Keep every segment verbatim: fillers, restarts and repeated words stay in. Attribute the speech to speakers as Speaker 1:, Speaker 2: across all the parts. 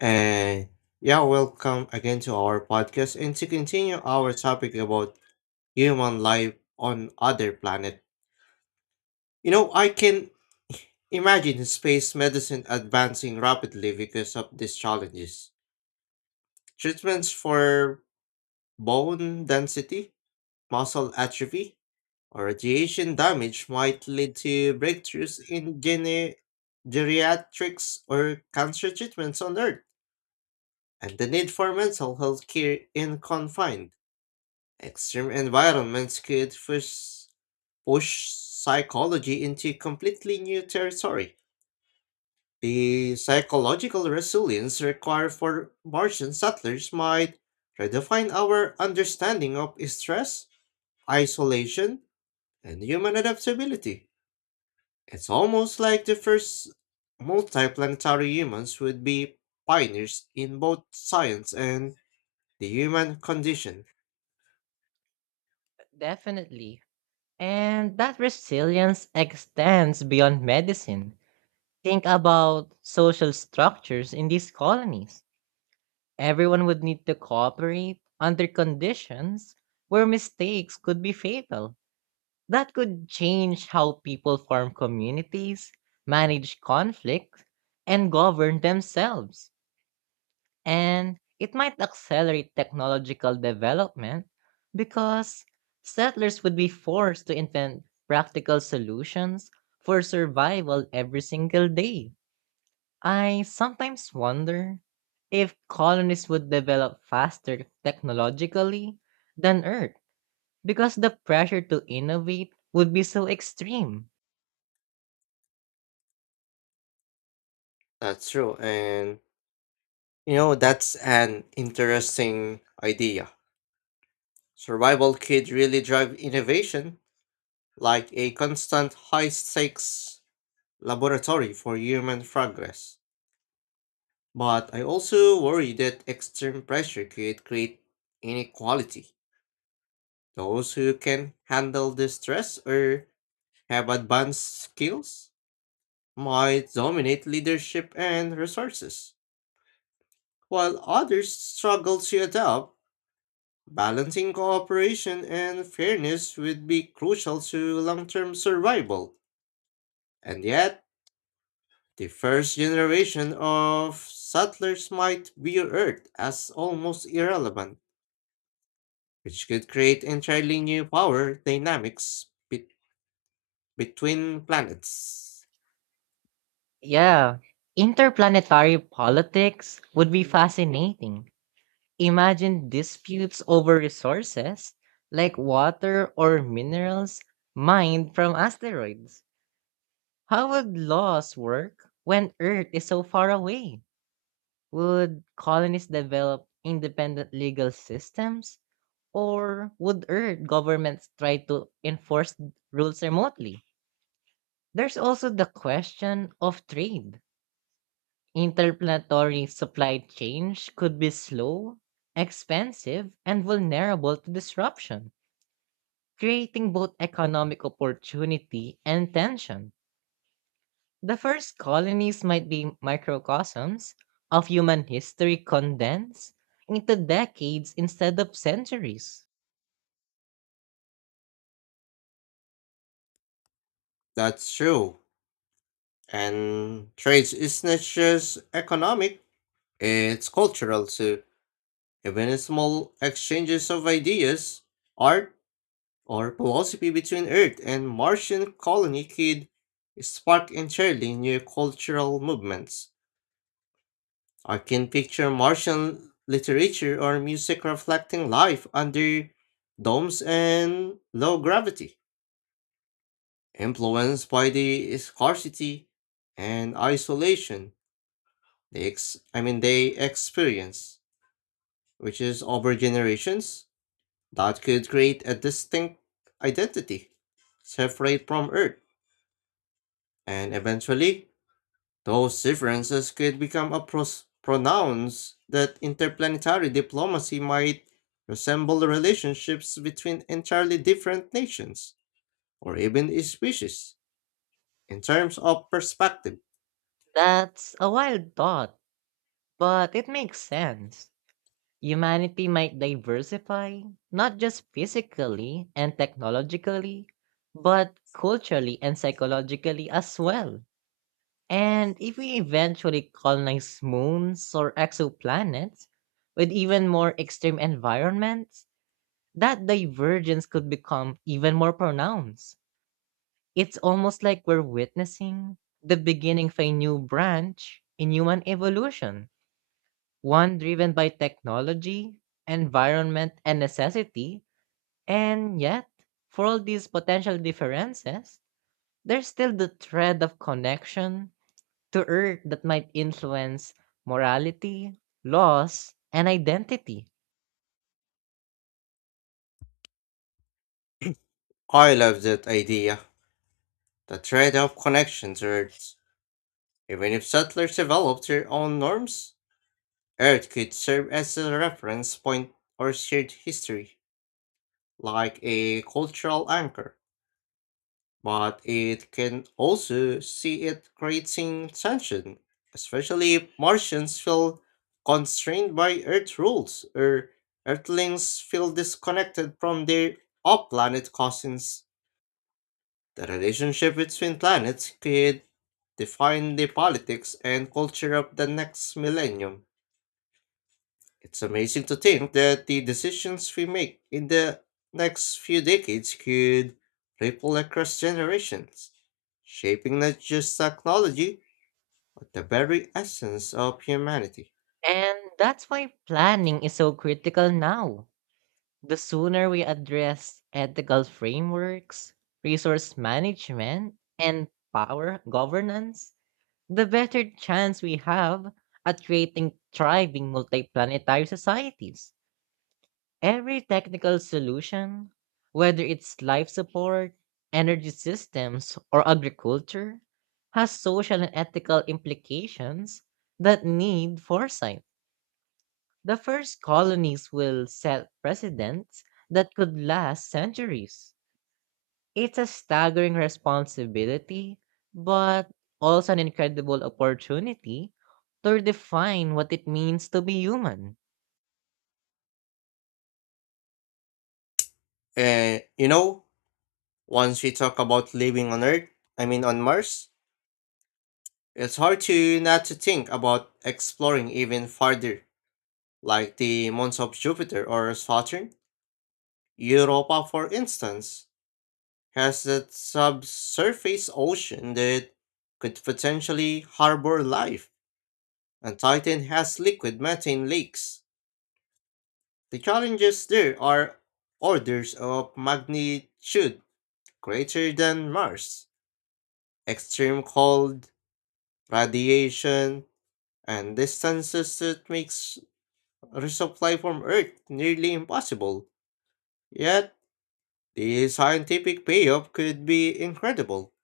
Speaker 1: And yeah, welcome again to our podcast and to continue our topic about human life on other planet. You know, I can imagine space medicine advancing rapidly because of these challenges. Treatments for bone density, muscle atrophy, or radiation damage might lead to breakthroughs in gene- geriatrics or cancer treatments on Earth, and the need for mental health care in confined extreme environments could push, push psychology into completely new territory. The psychological resilience required for Martian settlers might redefine our understanding of stress, isolation, and human adaptability. It's almost like the first multiplanetary humans would be pioneers in both science and the human condition.
Speaker 2: Definitely. And that resilience extends beyond medicine. Think about social structures in these colonies. Everyone would need to cooperate under conditions where mistakes could be fatal. That could change how people form communities, manage conflict, and govern themselves, and it might accelerate technological development because settlers would be forced to invent practical solutions for survival every single day. I sometimes wonder if colonies would develop faster technologically than Earth because the pressure to innovate would be so extreme.
Speaker 1: That's true, and You know, that's an interesting idea. Survival could really drive innovation, like a constant high stakes laboratory for human progress. But I also worry that extreme pressure could create inequality. Those who can handle the stress or have advanced skills might dominate leadership and resources, while others struggle to adapt. Balancing cooperation and fairness would be crucial to long term survival, and yet, the first generation of settlers might view Earth as almost irrelevant, which could create entirely new power dynamics be- between planets.
Speaker 2: Yeah, interplanetary politics would be fascinating. Imagine disputes over resources like water or minerals mined from asteroids. How would laws work when Earth is so far away? Would colonists develop independent legal systems? Or would Earth governments try to enforce rules remotely? There's also the question of trade. Interplanetary supply change could be slow, expensive, and vulnerable to disruption, creating both economic opportunity and tension. The first colonies might be microcosms of human history condensed into decades instead of centuries.
Speaker 1: That's true, and trade is not just economic, it's cultural too. Even small exchanges of ideas, art, or philosophy between Earth and Martian colony could spark entirely new cultural movements. I can picture Martian literature or music reflecting life under domes and low gravity, influenced by the scarcity and isolation they ex- I mean they experience, which is over generations that could create a distinct identity separate from Earth, and eventually those differences could become a pros- pronounce that interplanetary diplomacy might resemble the relationships between entirely different nations or even species in terms of perspective.
Speaker 2: That's a wild thought, but it makes sense. Humanity might diversify, not just physically and technologically, but culturally and psychologically as well. And if we eventually colonize moons or exoplanets with even more extreme environments, that divergence could become even more pronounced. It's almost like we're witnessing the beginning of a new branch in human evolution, one driven by technology, environment, and necessity. And yet, for all these potential differences, there's still the thread of connection to earth that might influence morality, laws, and identity.
Speaker 1: I love that idea, the thread of connections Earth. Even if settlers developed their own norms, Earth could serve as a reference point or shared history, like a cultural anchor. But it can also see it creating tension, especially if Martians feel constrained by Earth rules or Earthlings feel disconnected from their off planet cousins. The relationship between planets could define the politics and culture of the next millennium. It's amazing to think that the decisions we make in the next few decades could ripple across generations, shaping not just technology, but the very essence of humanity.
Speaker 2: And that's why planning is so critical now. The sooner we address ethical frameworks, resource management, and power governance, the better chance we have at creating thriving multiplanetary societies. Every technical solution, whether it's life support, energy systems, or agriculture, has social and ethical implications that need foresight. The first colonies will set precedents that could last centuries. It's a staggering responsibility, but also an incredible opportunity to redefine what it means to be human.
Speaker 1: And you know, once we talk about living on Earth, I mean on Mars, it's hard to not to think about exploring even farther, like the moons of Jupiter or Saturn. Europa, for instance, has a subsurface ocean that could potentially harbor life, and Titan has liquid methane lakes. The challenges there are orders of magnitude greater than Mars. Extreme cold, radiation, and distances that makes resupply from Earth nearly impossible. Yet, the scientific payoff could be incredible.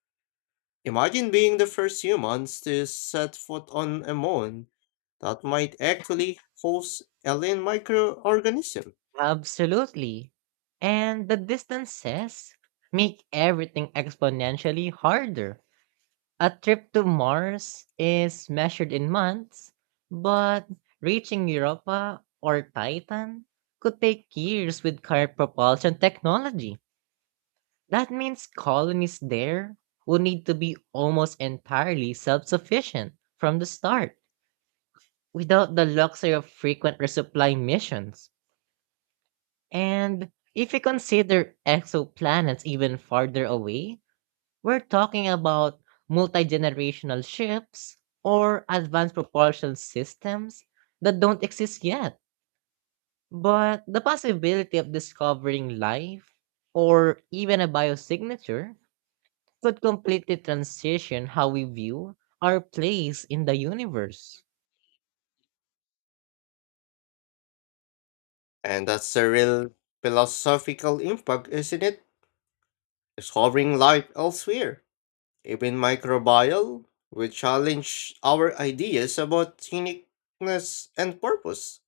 Speaker 1: Imagine being the first humans to set foot on a moon that might actually host alien microorganism.
Speaker 2: Absolutely. And the distances make everything exponentially harder. A trip to Mars is measured in months, but reaching Europa or Titan could take years with current propulsion technology. That means colonies there would need to be almost entirely self sufficient from the start, without the luxury of frequent resupply missions. And if we consider exoplanets even farther away, we're talking about multi generational ships or advanced propulsion systems that don't exist yet. But the possibility of discovering life or even a biosignature could completely transition how we view our place in the universe.
Speaker 1: And that's a real philosophical impact, isn't it? Discovering life elsewhere, even microbial, will challenge our ideas about uniqueness and purpose.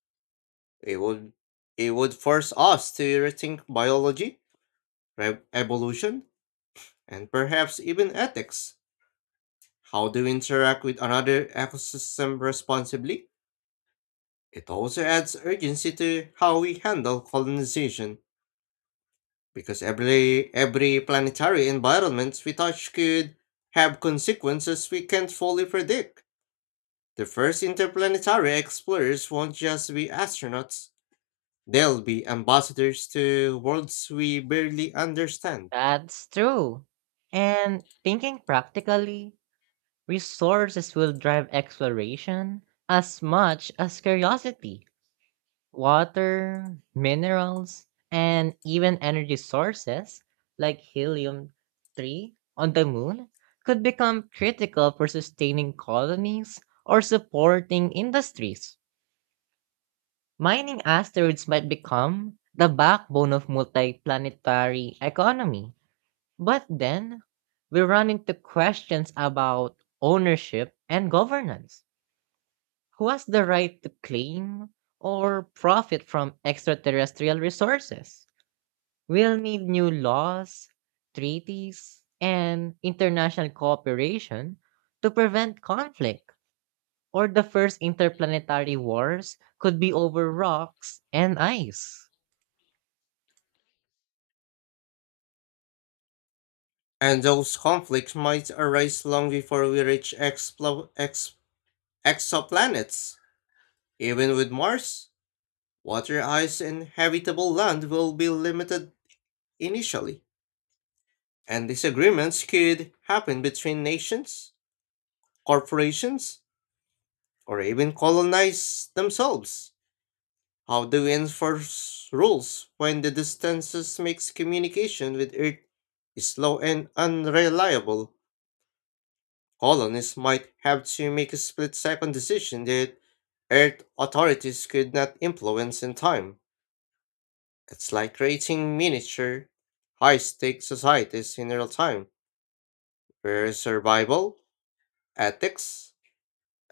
Speaker 1: It would it would force us to rethink biology, re- evolution, and perhaps even ethics. How do we interact with another ecosystem responsibly? It also adds urgency to how we handle colonization, because every, every planetary environment we touch could have consequences we can't fully predict. The first interplanetary explorers won't just be astronauts, they'll be ambassadors to worlds we barely understand.
Speaker 2: That's true. And thinking practically, resources will drive exploration as much as curiosity. Water, minerals, and even energy sources like helium three on the moon could become critical for sustaining colonies or supporting industries. Mining asteroids might become the backbone of multiplanetary economy. But then, we run into questions about ownership and governance. Who has the right to claim or profit from extraterrestrial resources? We'll need new laws, treaties, and international cooperation to prevent conflict, or the first interplanetary wars could be over rocks and ice.
Speaker 1: And those conflicts might arise long before we reach explo- ex- exoplanets. Even with Mars, water ice and habitable land will be limited initially, and disagreements could happen between nations, corporations, or even colonize themselves. How do we enforce rules when the distances makes communication with Earth slow and unreliable? Colonists might have to make a split-second decision that Earth authorities could not influence in time. It's like creating miniature, high stakes societies in real time, where survival, ethics,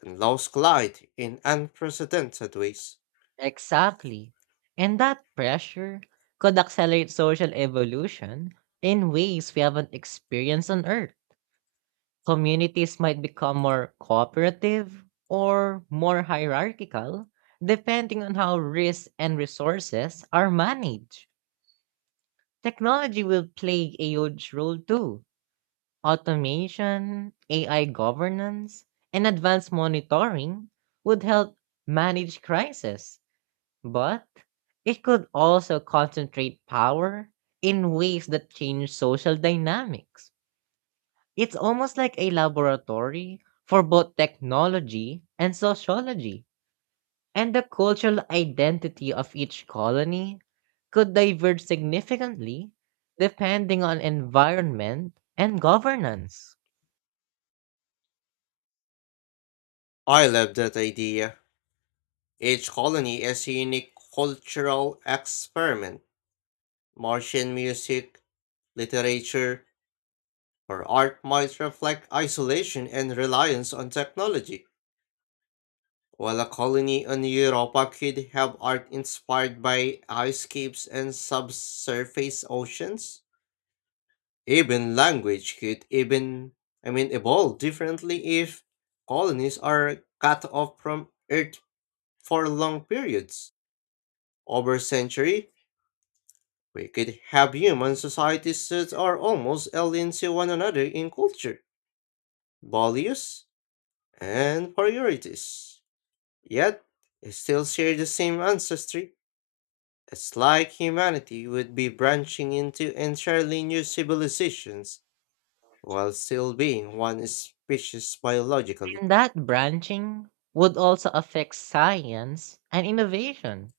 Speaker 1: and laws collide in unprecedented ways.
Speaker 2: Exactly. And that pressure could accelerate social evolution in ways we haven't experienced on Earth. Communities might become more cooperative or more hierarchical, depending on how risks and resources are managed. Technology will play a huge role too. Automation, A I governance, and advanced monitoring would help manage crisis, but it could also concentrate power in ways that change social dynamics. It's almost like a laboratory for both technology and sociology, and the cultural identity of each colony could diverge significantly depending on environment and governance.
Speaker 1: I love that idea. Each colony is a unique cultural experiment. Martian music, literature, or art might reflect isolation and reliance on technology. While a colony on Europa could have art inspired by ice caves and subsurface oceans, even language could even, I mean, evolve differently if colonies are cut off from Earth for long periods. Over a century, we could have human societies that are almost alien to one another in culture, values, and priorities. Yet, still share the same ancestry. It's like humanity would be branching into entirely new civilizations while still being one species biologically.
Speaker 2: And that branching would also affect science and innovation.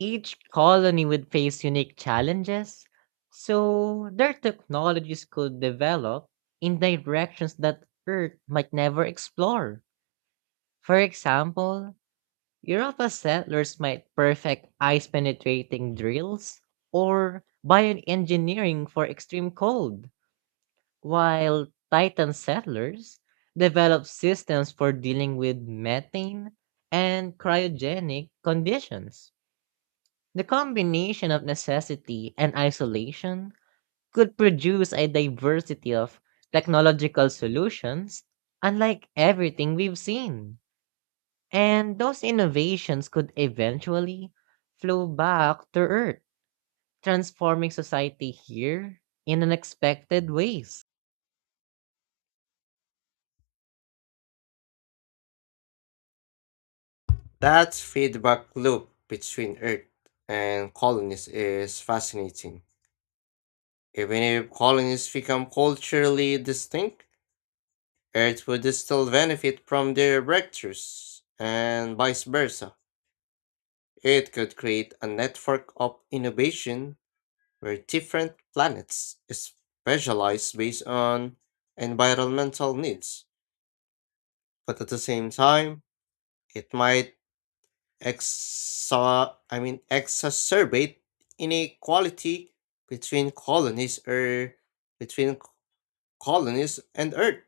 Speaker 2: Each colony would face unique challenges, so their technologies could develop in directions that Earth might never explore. For example, Europa settlers might perfect ice penetrating drills or bioengineering for extreme cold, while Titan settlers develop systems for dealing with methane and cryogenic conditions. The combination of necessity and isolation could produce a diversity of technological solutions unlike everything we've seen. And those innovations could eventually flow back to Earth, transforming society here in unexpected ways.
Speaker 1: That feedback loop between Earth and colonies is fascinating. Even if colonies become culturally distinct, Earth would still benefit from their breakthroughs, and vice versa. It could create a network of innovation where different planets specialize based on environmental needs, but at the same time, it might exa- I mean exacerbate inequality between colonies or between c- colonies and Earth.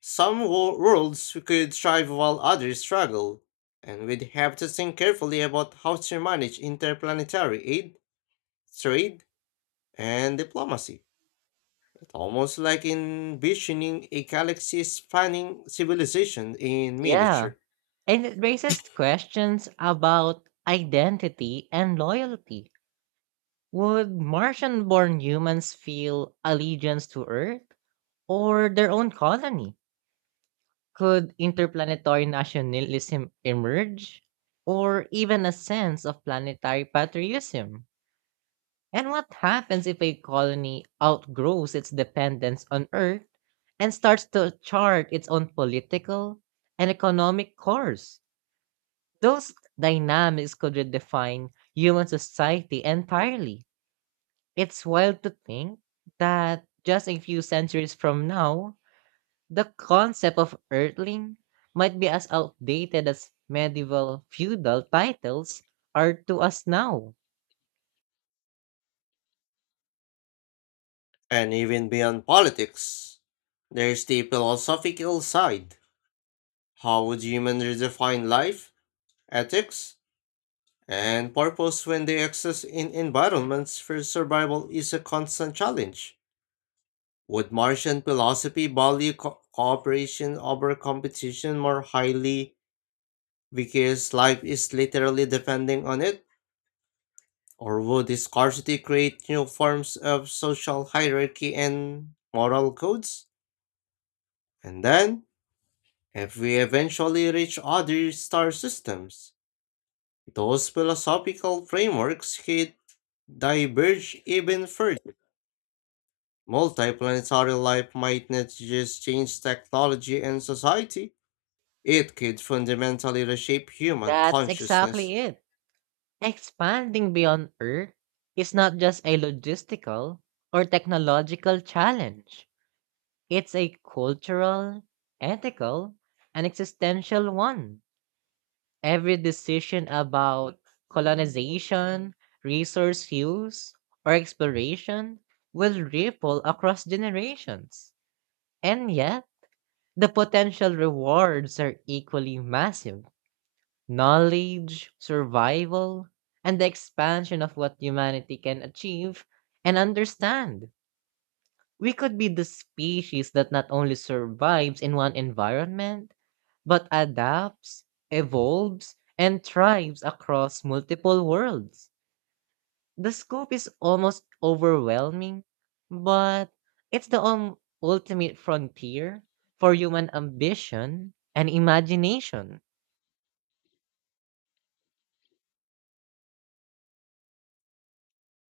Speaker 1: Some wo- worlds could thrive while others struggle, and we'd have to think carefully about how to manage interplanetary aid, trade, and diplomacy. Almost like envisioning a galaxy spanning civilization in
Speaker 2: Yeah,
Speaker 1: miniature.
Speaker 2: and it raises questions about identity and loyalty. Would Martian born humans feel allegiance to Earth or their own colony? Could interplanetary nationalism emerge? Or even a sense of planetary patriotism? And what happens if a colony outgrows its dependence on Earth and starts to chart its own political and economic course? Those dynamics could redefine human society entirely. It's wild to think that just a few centuries from now, the concept of Earthling might be as outdated as medieval feudal titles are to us now.
Speaker 1: And even beyond politics, there's the philosophical side. How would humans redefine life, ethics, and purpose when they exist in environments where survival is a constant challenge? Would Martian philosophy value co- cooperation over competition more highly because life is literally depending on it? Or would the scarcity create new forms of social hierarchy and moral codes? And then, if we eventually reach other star systems, those philosophical frameworks could diverge even further. Multiplanetary life might not just change technology and society, it could fundamentally reshape human
Speaker 2: That's
Speaker 1: consciousness.
Speaker 2: exactly it. Expanding beyond Earth is not just a logistical or technological challenge. It's a cultural, ethical, and existential one. Every decision about colonization, resource use, or exploration will ripple across generations. And yet, the potential rewards are equally massive: knowledge, survival, and the expansion of what humanity can achieve and understand. We could be the species that not only survives in one environment, but adapts, evolves, and thrives across multiple worlds. The scope is almost overwhelming, but it's the um, ultimate frontier for human ambition and imagination.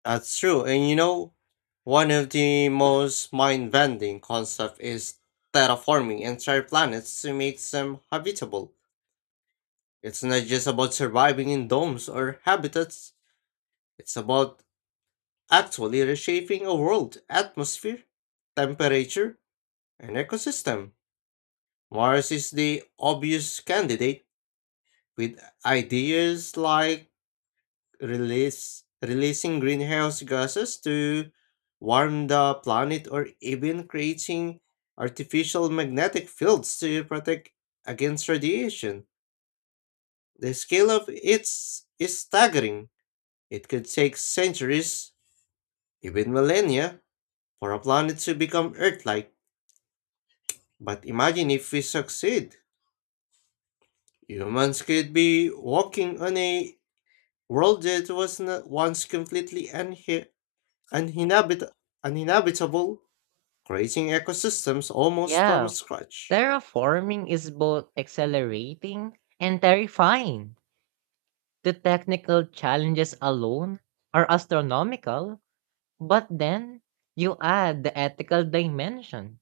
Speaker 1: That's true. And you know, one of the most mind bending concepts is terraforming entire planets to make them habitable. It's not just about surviving in domes or habitats, it's about actually reshaping a world atmosphere, temperature, and ecosystem. Mars is the obvious candidate with ideas like release releasing greenhouse gases to warm the planet or even creating artificial magnetic fields to protect against radiation. The scale of its staggering. It could take centuries, even millennia, for a planet to become Earth-like. But imagine if we succeed. Humans could be walking on a world that was not once completely uninhabit- uninhabitable, creating ecosystems almost from
Speaker 2: Yeah,
Speaker 1: scratch.
Speaker 2: terraforming is both accelerating and terrifying. The technical challenges alone are astronomical, but then you add the ethical dimension.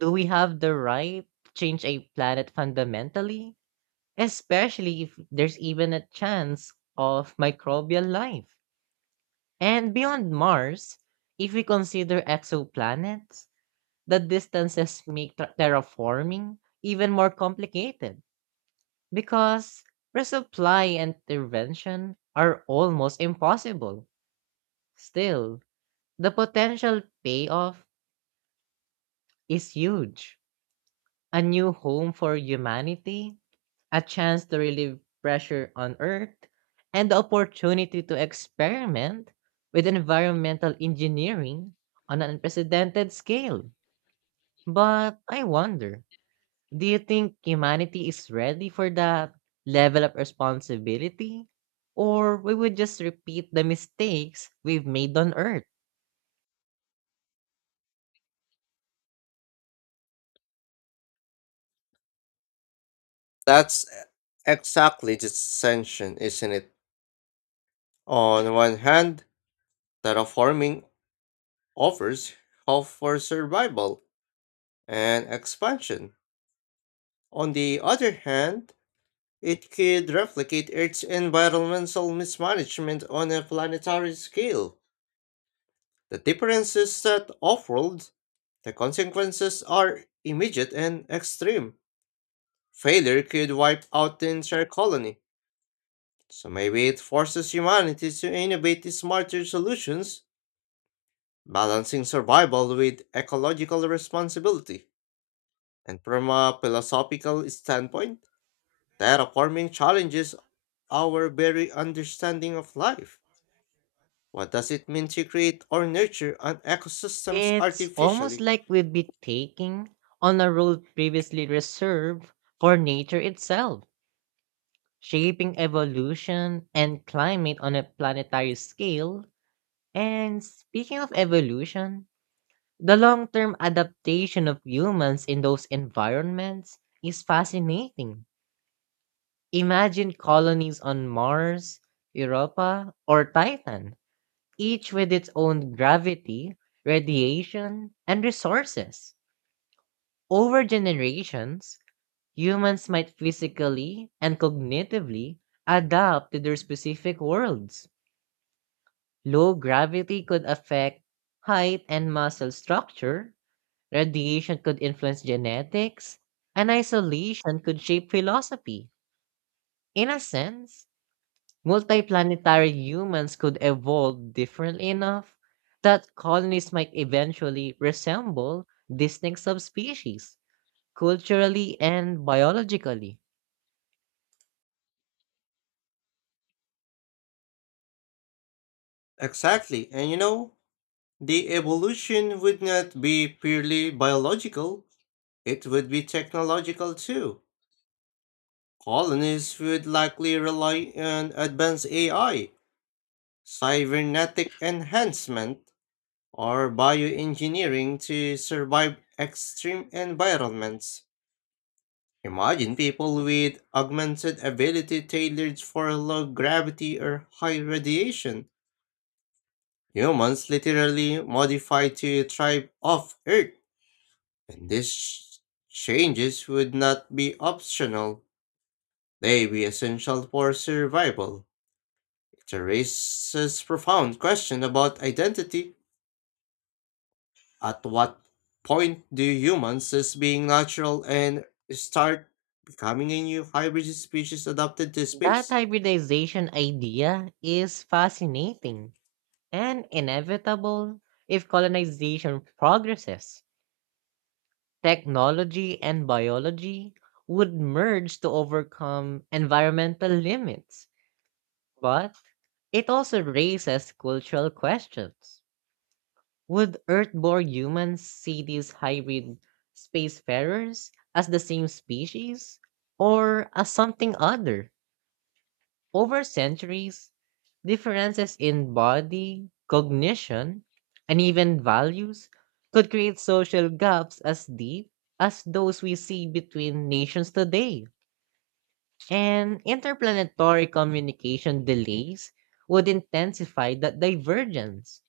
Speaker 2: Do we have the right to change a planet fundamentally? Especially if there's even a chance of microbial life. And beyond Mars, if we consider exoplanets, the distances make ter- terraforming even more complicated. Because resupply and intervention are almost impossible. Still, the potential payoff is huge. A new home for humanity, a chance to relieve pressure on Earth, and the opportunity to experiment with environmental engineering on an unprecedented scale. But I wonder, do you think humanity is ready for that level of responsibility? Or we would just repeat the mistakes we've made on Earth?
Speaker 1: That's exactly the tension, isn't it? On one hand, terraforming offers hope for survival and expansion. On the other hand, it could replicate Earth's environmental mismanagement on a planetary scale. The difference is that off-world, the consequences are immediate and extreme. Failure could wipe out the entire colony, so maybe it forces humanity to innovate smarter solutions, balancing survival with ecological responsibility. And from a philosophical standpoint, terraforming challenges our very understanding of life. What does it mean to create or nurture an ecosystems
Speaker 2: It's almost
Speaker 1: artificially?
Speaker 2: like we'd be taking on a role previously reserved for nature itself, shaping evolution and climate on a planetary scale. And speaking of evolution, the long term adaptation of humans in those environments is fascinating. Imagine colonies on Mars, Europa, or Titan, each with its own gravity, radiation, and resources. Over generations, humans might physically and cognitively adapt to their specific worlds. Low gravity could affect height and muscle structure, radiation could influence genetics, and isolation could shape philosophy. In a sense, multiplanetary humans could evolve differently enough that colonies might eventually resemble distinct subspecies, culturally and biologically.
Speaker 1: Exactly, and you know, the evolution would not be purely biological, it would be technological too. Colonists would likely rely on advanced A I, cybernetic enhancement, or bioengineering to survive extreme environments. Imagine people with augmented ability tailored for low gravity or high radiation. Humans literally modified to thrive off Earth. And these changes would not be optional, they be essential for survival. It raises profound question about identity. At what point do humans cease being natural and start becoming a new hybrid species adapted to
Speaker 2: That
Speaker 1: space?
Speaker 2: hybridization idea is fascinating and inevitable if colonization progresses. Technology and biology would merge to overcome environmental limits, but it also raises cultural questions. Would Earthborn humans see these hybrid spacefarers as the same species or as something other? Over centuries, differences in body, cognition, and even values could create social gaps as deep as those we see between nations today. And interplanetary communication delays would intensify that divergence.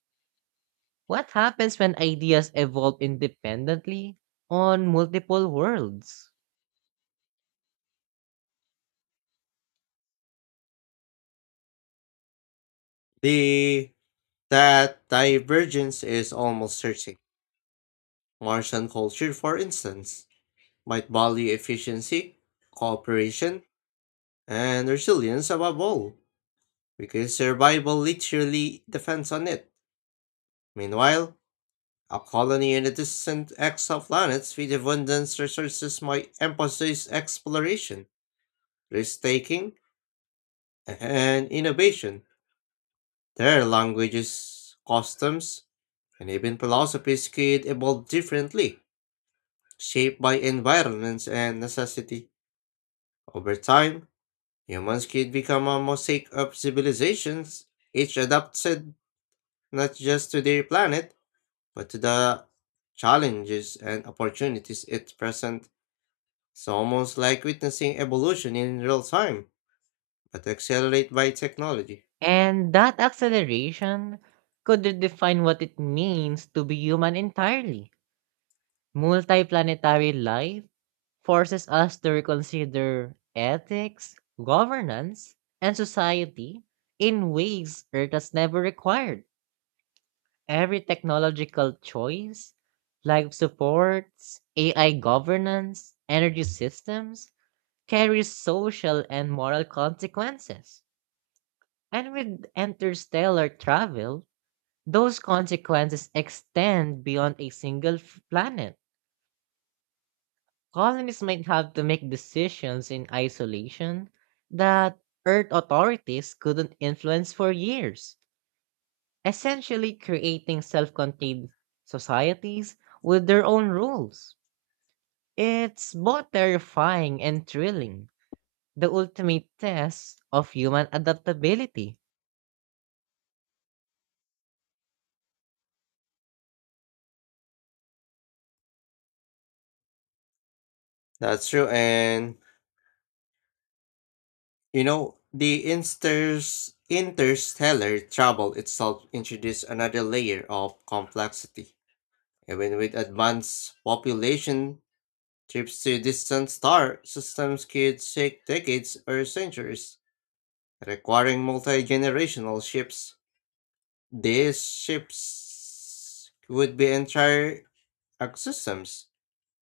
Speaker 2: What happens when ideas evolve independently on multiple worlds?
Speaker 1: The that divergence is almost certain. Martian culture, for instance, might value efficiency, cooperation, and resilience above all, because survival literally depends on it. Meanwhile, a colony in a distant exoplanet with abundant resources might emphasize exploration, risk taking, and innovation. Their languages, customs, and even philosophies could evolve differently, shaped by environments and necessity. Over time, humans could become a mosaic of civilizations, each adapted not just to their planet, but to the challenges and opportunities it presents. It's almost like witnessing evolution in real time, but accelerated by technology.
Speaker 2: And that acceleration could redefine what it means to be human entirely. Multiplanetary life forces us to reconsider ethics, governance, and society in ways Earth has never required. Every technological choice, life supports, A I governance, energy systems, carries social and moral consequences. And with interstellar travel, those consequences extend beyond a single f- planet. Colonists might have to make decisions in isolation that Earth authorities couldn't influence for years, essentially creating self contained societies with their own rules. It's both terrifying and thrilling, the ultimate test of human adaptability.
Speaker 1: That's true, and you know, the interst- interstellar travel itself introduced another layer of complexity. Even with advanced population, trips to distant star systems could take decades or centuries, requiring multi generational shifts. These ships would be entire ecosystems,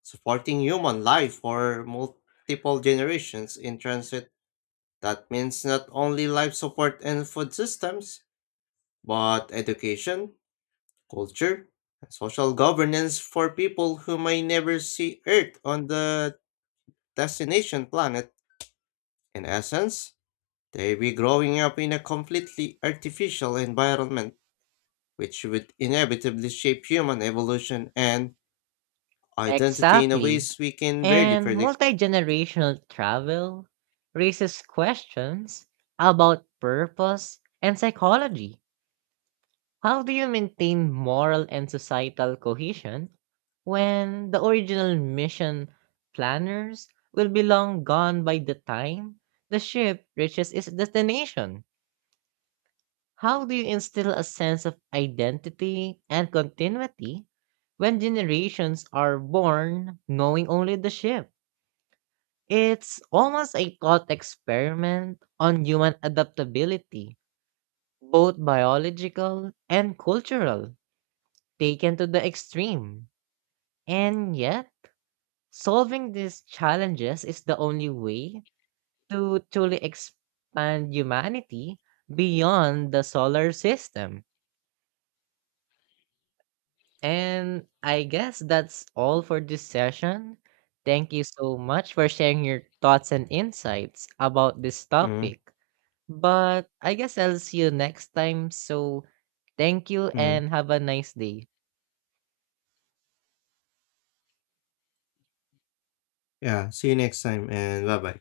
Speaker 1: supporting human life for multiple generations in transit. That means not only life support and food systems, but education, culture, and social governance for people who may never see Earth on the destination planet. In essence, they be growing up in a completely artificial environment, which would inevitably shape human evolution and identity in a
Speaker 2: Exactly.
Speaker 1: ways we can barely
Speaker 2: And
Speaker 1: predict.
Speaker 2: multi-generational travel raises questions about purpose and psychology. How do you maintain moral and societal cohesion when the original mission planners will be long gone by the time the ship reaches its destination? How do you instill a sense of identity and continuity when generations are born knowing only the ship? It's almost a thought experiment on human adaptability, both biological and cultural, taken to the extreme. And yet, solving these challenges is the only way to truly expand humanity beyond the solar system. And I guess that's all for this session. Thank you so much for sharing your thoughts and insights about this
Speaker 1: Mm,
Speaker 2: topic. But I guess I'll see you next time. So thank you
Speaker 1: mm.
Speaker 2: and have a nice day.
Speaker 1: Yeah, see you next time and bye bye.